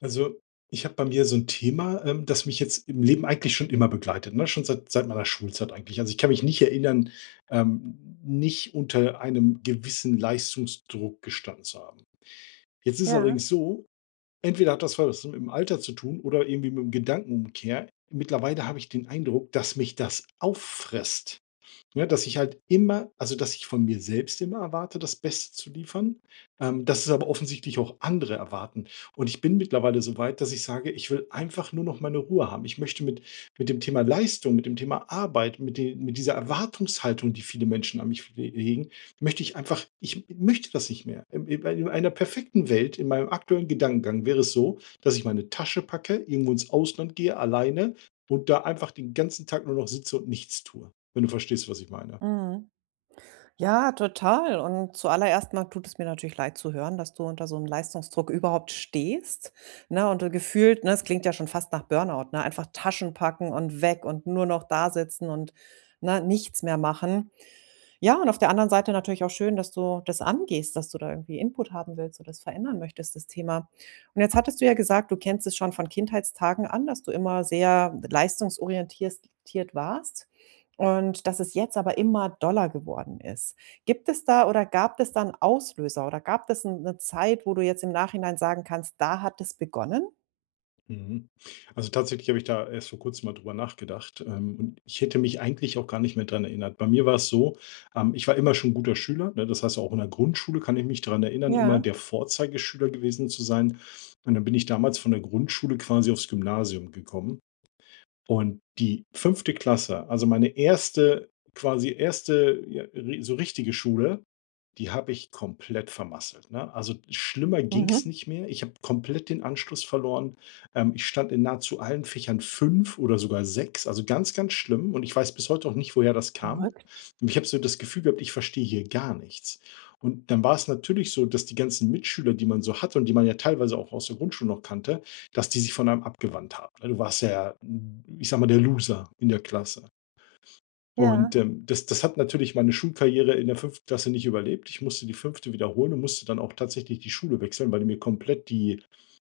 Also, ich habe bei mir so ein Thema, das mich jetzt im Leben eigentlich schon immer begleitet, ne, schon seit meiner Schulzeit eigentlich. Also, ich kann mich nicht erinnern, nicht unter einem gewissen Leistungsdruck gestanden zu haben. Jetzt ist Ja, allerdings so, entweder hat das was mit dem Alter zu tun oder irgendwie mit 'm Gedankenumkehr. Mittlerweile habe ich den Eindruck, dass mich das auffrisst. Ne, dass ich von mir selbst immer erwarte, das Beste zu liefern, dass es aber offensichtlich auch andere erwarten. Und ich bin mittlerweile so weit, dass ich sage: „Ich will einfach nur noch meine Ruhe haben." Ich möchte mit dem Thema Leistung, mit dem Thema Arbeit, mit dieser Erwartungshaltung, die viele Menschen an mich le legen, möchte ich einfach ich möchte das nicht mehr. In einer perfekten Welt, in meinem aktuellen Gedankengang wäre es so, dass ich meine Tasche packe, irgendwo ins Ausland gehe, alleine, und da einfach den ganzen Tag nur noch sitze und nichts tue. Wenn du verstehst, was ich meine. mhm. Ja, total. Und zuallererst mal tut es mir natürlich leid zu hören, dass du unter so einem Leistungsdruck überhaupt stehst, ne? Und du gefühlt, ne, es klingt ja schon fast nach Burnout, ne? Einfach Taschen packen und weg und nur noch da sitzen und, ne, nichts mehr machen. Ja, und auf der anderen Seite natürlich auch schön, dass du das angehst, dass du da irgendwie Input haben willst oder das verändern möchtest, das Thema. Und jetzt hattest du ja gesagt, du kennst es schon von Kindheitstagen an, dass du immer sehr leistungsorientiert warst und dass es jetzt aber immer doller geworden ist. Gibt es da oder gab es da 'n Auslöser oder gab es 'n 'ne Zeit, wo du jetzt im Nachhinein sagen kannst, da hat es begonnen? Mhm. Also, tatsächlich habe ich da erst vor Kurzem mal drüber nachgedacht, und ich hätte mich eigentlich auch gar nicht mehr dran erinnert. Bei mir war es so, ich war immer schon 'n guter Schüler, ne? Das heißt, auch in der Grundschule kann ich mich daran erinnern, immer Ja, der Vorzeigeschüler gewesen zu sein. Und dann bin ich damals von der Grundschule quasi aufs Gymnasium gekommen. Und die fünfte Klasse, also meine erste, quasi erste, ja, ri so richtige Schule, die habe ich komplett vermasselt, ne? Also, schlimmer ging es mhm. nicht mehr. Ich habe komplett den Anschluss verloren. Ich stand in nahezu allen Fächern 5 oder sogar sechs, also ganz, ganz schlimm, und ich weiß bis heute auch nicht, woher das kam. Verrückt. Und ich habe so das Gefühl gehabt, ich verstehe hier gar nichts. Und dann war es natürlich so, dass die ganzen Mitschüler, die man so hatte und die man ja teilweise auch aus der Grundschule noch kannte, dass die sich von einem abgewandt haben, ne? Du warst ja, ich sage mal, der Loser in der Klasse. Und, Ja, ähm, das hat natürlich meine Schulkarriere in der fünften Klasse nicht überlebt. Ich musste die fünfte wiederholen und musste dann auch tatsächlich die Schule wechseln, weil die mir komplett die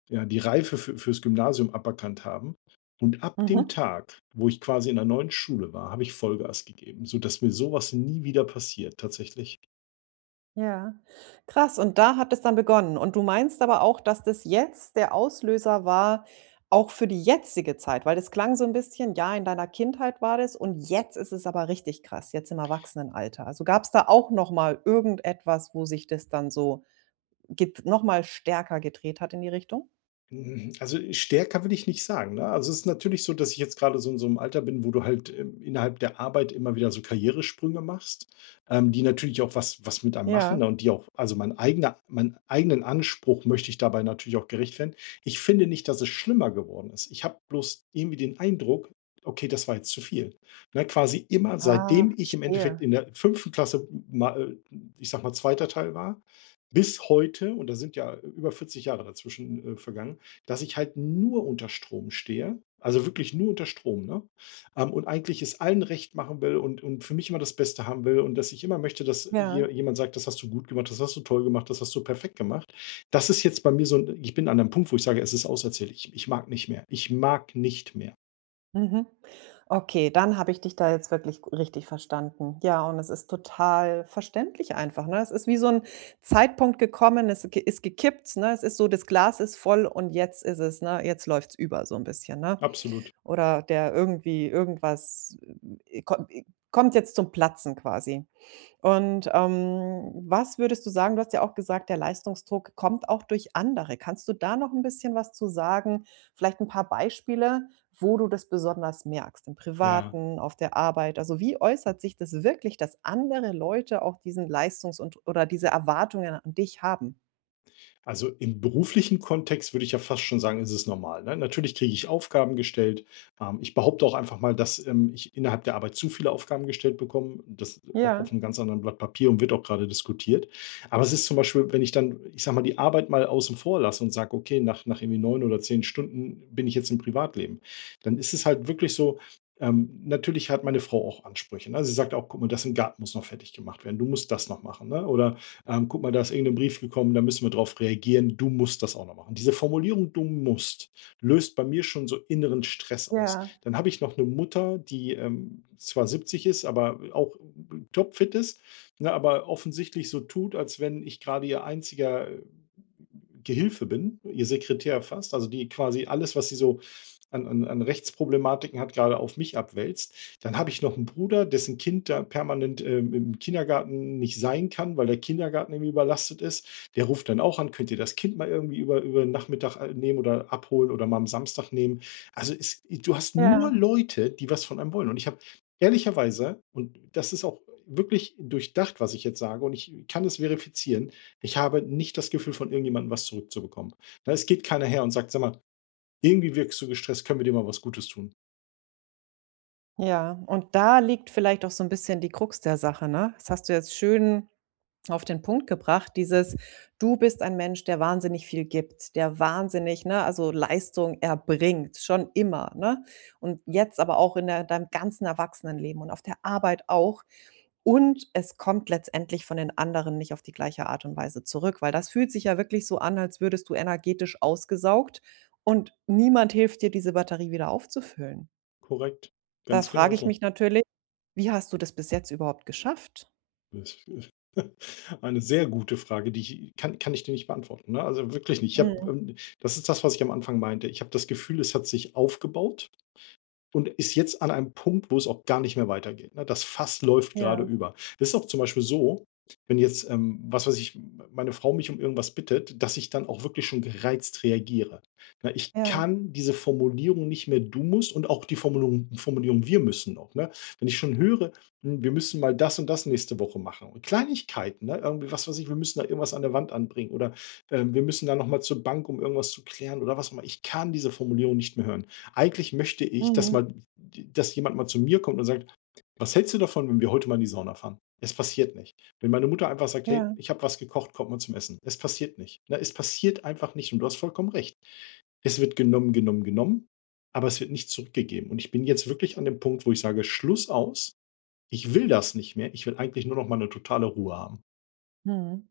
ja, die Reife fürs Gymnasium aberkannt haben. Und ab dem mhm. Tag, wo ich quasi in der neuen Schule war, habe ich Vollgas gegeben, sodass mir sowas nie wieder passiert, tatsächlich. Ja, krass. Und da hat es dann begonnen. Und du meinst aber auch, dass das jetzt der Auslöser war, auch für die jetzige Zeit, weil das klang so ein bisschen, ja, in deiner Kindheit war das und jetzt ist es aber richtig krass, jetzt im Erwachsenenalter. Also, gab es da auch noch mal irgendetwas, wo sich das dann so get noch mal stärker gedreht hat in die Richtung? Hm, also, stärker will ich nicht sagen, ne? Also, es ist natürlich so, dass ich jetzt gerade so in so einem Alter bin, wo du halt, innerhalb der Arbeit immer wieder so Karrieresprünge machst, die natürlich auch was mit einem machen, Ja. ne, meinen eigenen Anspruch möchte ich dabei natürlich auch gerecht werden. Ich finde nicht, dass es schlimmer geworden ist. Ich habe bloß irgendwie den Eindruck: „Okay, das war jetzt zu viel." Ne, quasi immer, Ah, seitdem ich im Endeffekt verstehe. in der fünften Klasse ma ich sag mal, zweiter Teil war, bis heute, und da sind ja über 40 Jahre dazwischen vergangen, dass ich halt nur unter Strom stehe, also wirklich nur unter Strom, ne? Und eigentlich es allen recht machen will und für mich immer das Beste haben will und dass ich immer möchte, dass je Ja. jemand sagt: „Das hast du gut gemacht, das hast du toll gemacht, das hast du perfekt gemacht." Das ist jetzt bei mir so 'n Ich bin an einem Punkt, wo ich sage: „Es ist auserzählt." Ich mag nicht mehr. Ich mag nicht mehr. Mhm. Okay, dann habe ich dich da jetzt wirklich g richtig verstanden. Ja, und es ist total verständlich einfach, ne? Es ist wie so ein Zeitpunkt gekommen, es ge ist gekippt, ne? Es ist so, das Glas ist voll und jetzt ist es, ne, jetzt läuft's über so ein bisschen, ne? Absolut. Oder der irgendwie irgendwas, ko kommt jetzt zum Platzen quasi. Und, was würdest du sagen, du hast ja auch gesagt, der Leistungsdruck kommt auch durch andere. Kannst du da noch ein bisschen was zu sagen? Vielleicht ein paar Beispiele, wo du das besonders merkst, im Ja. Privaten, auf der Arbeit? Also, wie äußert sich das wirklich, dass andere Leute auch diesen Leistungs und oder diese Erwartungen an dich haben? Also im beruflichen Kontext würde ich ja fast schon sagen, ist es normal. Ne? Natürlich kriege ich Aufgaben gestellt. Ich behaupte auch einfach mal, dass ich innerhalb der Arbeit zu viele Aufgaben gestellt bekomme. Das auch Ja, auf einem ganz anderen Blatt Papier, und wird auch gerade diskutiert. Aber es ist zum Beispiel, wenn ich dann, ich sag mal, die Arbeit mal außen vor lasse und sage, okay, nach irgendwie 9 oder 10 Stunden bin ich jetzt im Privatleben, dann ist es halt wirklich so, natürlich hat meine Frau auch Ansprüche. Ne? Sie sagt auch, guck mal, das im Garten muss noch fertig gemacht werden. Du musst das noch machen. Ne? Oder guck mal, da ist irgendein Brief gekommen, da müssen wir drauf reagieren. Du musst das auch noch machen. Diese Formulierung, du musst, löst bei mir schon so inneren Stress aus. ja, Dann habe ich noch eine Mutter, die zwar 70 ist, aber auch topfit ist, ne, aber offensichtlich so tut, als wenn ich gerade ihr einziger Gehilfe bin, ihr Sekretär fast, also die quasi alles, was sie so an Rechtsproblematiken hat, gerade auf mich abwälzt. Dann habe ich noch einen Bruder, dessen Kind da permanent, im Kindergarten nicht sein kann, weil der Kindergarten irgendwie überlastet ist. Der ruft dann auch an: „Könnt ihr das Kind mal irgendwie über 'n Nachmittag nehmen oder abholen oder mal am Samstag nehmen?" Also, es du hast nur ja. Leute, die was von einem wollen. Und ich habe ehrlicherweise, und das ist auch wirklich durchdacht, was ich jetzt sage, und ich kann es verifizieren, ich habe nicht das Gefühl, von irgendjemandem was zurückzubekommen. Ne, es geht keiner her und sagt: „Sag mal, irgendwie wirkst du gestresst, können wir dir mal was Gutes tun?" Ja, und da liegt vielleicht auch so ein bisschen die Krux der Sache, ne? Das hast du jetzt schön auf den Punkt gebracht, dieses: „Du bist ein Mensch, der wahnsinnig viel gibt, der wahnsinnig, ne, also Leistung erbringt, schon immer, ne? Und jetzt aber auch in der deinem ganzen Erwachsenenleben und auf der Arbeit auch. Und es kommt letztendlich von den anderen nicht auf die gleiche Art und Weise zurück.“ Weil das fühlt sich ja wirklich so an, als würdest du energetisch ausgesaugt und niemand hilft dir, diese Batterie wieder aufzufüllen. Korrekt, Da ganz frage genau ich mich so. natürlich: „Wie hast du das bis jetzt überhaupt geschafft?“ Das ist eine sehr gute Frage, die ich kann ich dir nicht beantworten, ne? Also, wirklich nicht. Ich habe Mhm. Das ist das, was ich am Anfang meinte. Ich habe das Gefühl, es hat sich aufgebaut. Und ist jetzt an einem Punkt, wo es auch gar nicht mehr weitergeht, ne? Das Fass läuft gerade Ja, über. Das ist auch zum Beispiel so, wenn jetzt, was weiß ich, meine Frau mich um irgendwas bittet, dass ich dann auch wirklich schon gereizt reagiere. Ne, ich ja. kann diese Formulierung nicht mehr „du musst", und auch die Formulierung „wir müssen" noch, ne? Wenn ich schon höre: „Hm, wir müssen mal das und das nächste Woche machen." Und Kleinigkeiten, ne? Irgendwie, was weiß ich, wir müssen da irgendwas an der Wand anbringen oder, wir müssen da noch mal zur Bank, um irgendwas zu klären, oder was auch immer. Ich kann diese Formulierung nicht mehr hören. Eigentlich möchte ich, Mhm. Dass jemand mal zu mir kommt und sagt: „Was hältst du davon, wenn wir heute mal in die Sauna fahren?" Es passiert nicht. Wenn meine Mutter einfach sagt: „Hey, Ja, ich habe was gekocht, kommt mal zum Essen." Es passiert nicht. Na, es passiert einfach nicht, und du hast vollkommen recht. Es wird genommen, genommen, genommen, aber es wird nicht zurückgegeben, und ich bin jetzt wirklich an dem Punkt, wo ich sage: „Schluss aus. Ich will das nicht mehr. Ich will eigentlich nur noch mal eine totale Ruhe haben." mhm.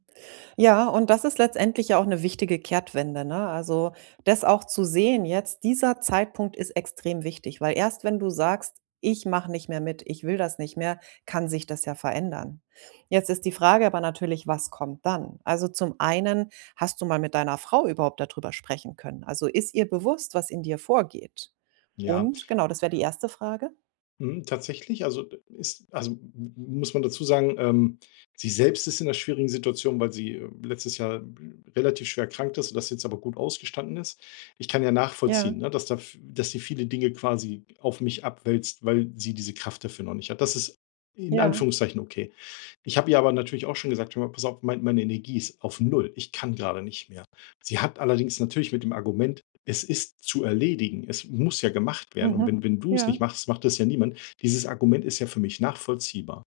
Ja, und das ist letztendlich ja auch eine wichtige Kehrtwende, ne? Also, das auch zu sehen jetzt, dieser Zeitpunkt ist extrem wichtig, weil erst wenn du sagst: „Ich mache nicht mehr mit, ich will das nicht mehr“, kann sich das ja verändern. Jetzt ist die Frage aber natürlich, was kommt dann? Also, zum einen, hast du mal mit deiner Frau überhaupt darüber sprechen können? Also, ist ihr bewusst, was in dir vorgeht? Ja. Und genau, das wäre die erste Frage. Mhm, tatsächlich, also, ist also, muss man dazu sagen, sie selbst ist in einer schwierigen Situation, weil sie letztes Jahr relativ schwer erkrankt ist und das jetzt aber gut ausgestanden ist. Ich kann ja Ja, nachvollziehen, ne, dass da v dass sie viele Dinge quasi auf mich abwälzt, weil sie diese Kraft dafür noch nicht hat. Das ist in ja, Anführungszeichen okay. Ich habe ihr aber natürlich auch schon gesagt: „Hör mal, pass auf, meine Energie ist auf null. Ich kann gerade nicht mehr." Sie hat allerdings natürlich mit dem Argument: „Es ist zu erledigen. Es muss ja gemacht werden. Und mhm, wenn du es ja, nicht machst, macht das ja niemand." Dieses Argument ist ja für mich nachvollziehbar.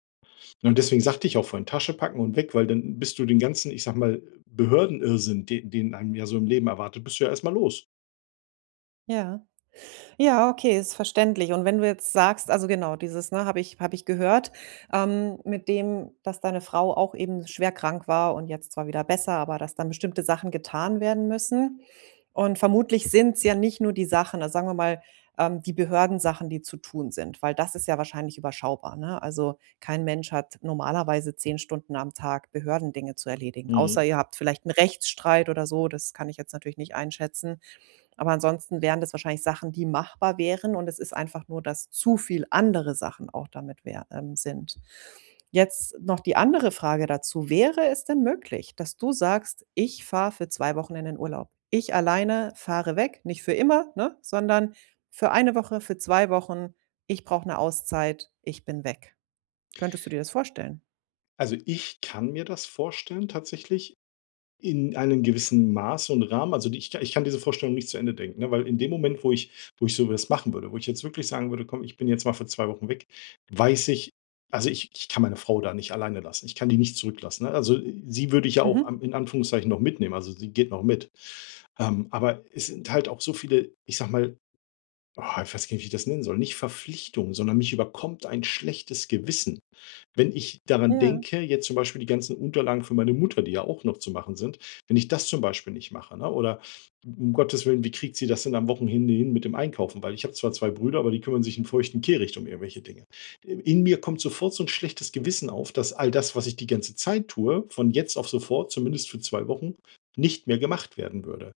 Ne, und deswegen sagte ich auch vorhin: „Tasche packen und weg", weil dann bist du den ganzen, ich sage mal, Behördenirrsinn, den einem ja so im Leben erwartet, bist du ja erst mal los. ja. Ja, okay, ist verständlich. Und wenn du jetzt sagst, also genau, dieses, ne, habe ich gehört, mit dem, dass deine Frau auch eben schwer krank war und jetzt zwar wieder besser, aber dass dann bestimmte Sachen getan werden müssen. Und vermutlich sind es ja nicht nur die Sachen, also sagen wir mal, die Behördensachen, die zu tun sind, weil das ist ja wahrscheinlich überschaubar, ne? Also, kein Mensch hat normalerweise 10 Stunden am Tag Behördendinge zu erledigen, außer Mhm. ihr habt vielleicht einen Rechtsstreit oder so, das kann ich jetzt natürlich nicht einschätzen. Aber ansonsten wären das wahrscheinlich Sachen, die machbar wären, und es ist einfach nur, dass zu viel andere Sachen auch damit wär sind. Jetzt noch die andere Frage dazu: Wäre es denn möglich, dass du sagst: „Ich fahre für 2 Wochen in den Urlaub. Ich alleine fahre weg, nicht für immer, ne, sondern für eine Woche, für 2 Wochen. Ich brauche eine Auszeit. Ich bin weg.“ Könntest du dir das vorstellen? Also, ich kann mir das vorstellen, tatsächlich. In einem gewissen Maß und Rahmen, also, die ich ich kann diese Vorstellung nicht zu Ende denken, ne, weil in dem Moment, wo ich so was machen würde, wo ich jetzt wirklich sagen würde: „Komm, ich bin jetzt mal für 2 Wochen weg", weiß ich, also, ich kann meine Frau da nicht alleine lassen. Ich kann die nicht zurücklassen, ne? Also, sie würde ich ja auch Mhm. am in Anführungszeichen noch mitnehmen, also, sie geht noch mit. Aber es sind halt auch so viele, ich sag mal, ich weiß gar nicht, wie ich das nennen soll. Nicht Verpflichtung, sondern mich überkommt ein schlechtes Gewissen. Wenn ich daran Ja, denke, jetzt zum Beispiel die ganzen Unterlagen für meine Mutter, die ja auch noch zu machen sind, wenn ich das zum Beispiel nicht mache, ne? Oder, um Gottes Willen, wie kriegt sie das denn am Wochenende hin mit dem Einkaufen? Weil ich habe zwar zwei Brüder, aber die kümmern sich in feuchten Kehricht um irgendwelche Dinge. In mir kommt sofort so ein schlechtes Gewissen auf, dass all das, was ich die ganze Zeit tue, von jetzt auf sofort, zumindest für 2 Wochen, nicht mehr gemacht werden würde.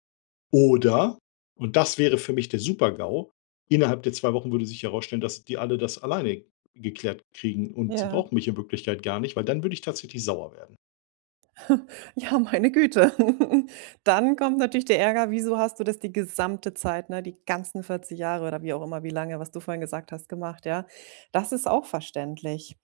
Oder, und das wäre für mich der Super-GAU, innerhalb der 2 Wochen würde sich herausstellen, dass die alle das alleine geklärt kriegen und sie ja. brauchen mich in Wirklichkeit gar nicht, weil dann würde ich tatsächlich sauer werden. Ja, meine Güte. Dann kommt natürlich der Ärger: „Wieso hast du das die gesamte Zeit, ne, die ganzen 40 Jahre oder wie auch immer, wie lange, was du vorhin gesagt hast, gemacht?“ Ja, das ist auch verständlich.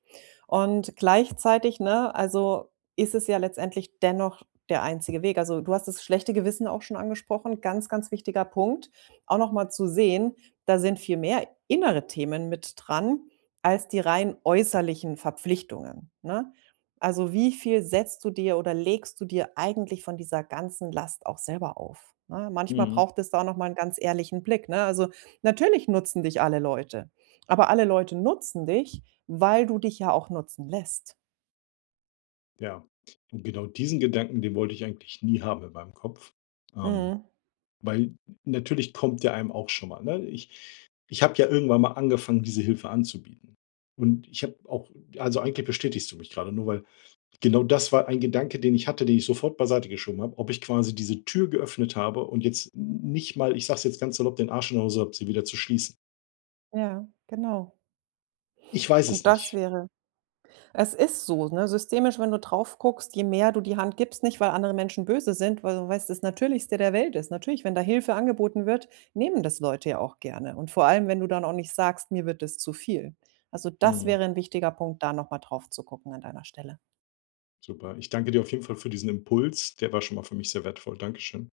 Und gleichzeitig, ne, also, ist es ja letztendlich dennoch der einzige Weg. Also, du hast das schlechte Gewissen auch schon angesprochen, ganz, ganz wichtiger Punkt, auch noch mal zu sehen, da sind viel mehr innere Themen mit dran als die rein äußerlichen Verpflichtungen, ne? Also, wie viel setzt du dir oder legst du dir eigentlich von dieser ganzen Last auch selber auf, ne? Manchmal Mhm, braucht es da auch noch mal 'n ganz ehrlichen Blick, ne? Also, natürlich nutzen dich alle Leute, aber alle Leute nutzen dich, weil du dich ja auch nutzen lässt. ja. Und genau diesen Gedanken, den wollte ich eigentlich nie haben in meinem Kopf. Ähm, Mhm. Weil, natürlich kommt der einem auch schon mal, ne? Ich habe ja irgendwann mal angefangen, diese Hilfe anzubieten. Und ich habe auch, also eigentlich bestätigst du mich gerade, nur weil genau das war ein Gedanke, den ich hatte, den ich sofort beiseite geschoben habe, ob ich quasi diese Tür geöffnet habe und jetzt nicht mal, ich sage es jetzt ganz salopp, den Arsch in der Hose habe, sie wieder zu schließen. Ja, genau. Ich weiß Und es das nicht. wäre, es ist so, ne? Systemisch, wenn du drauf guckst, je mehr du die Hand gibst, nicht weil andere Menschen böse sind, weil du weißt, das Natürlichste der Welt ist. Natürlich, wenn da Hilfe angeboten wird, nehmen das Leute ja auch gerne. Und vor allem, wenn du dann auch nicht sagst, mir wird das zu viel. Also das Mhm. wäre ein wichtiger Punkt, da nochmal drauf zu gucken an deiner Stelle. Super. Ich danke dir auf jeden Fall für diesen Impuls. Der war schon mal für mich sehr wertvoll. Dankeschön.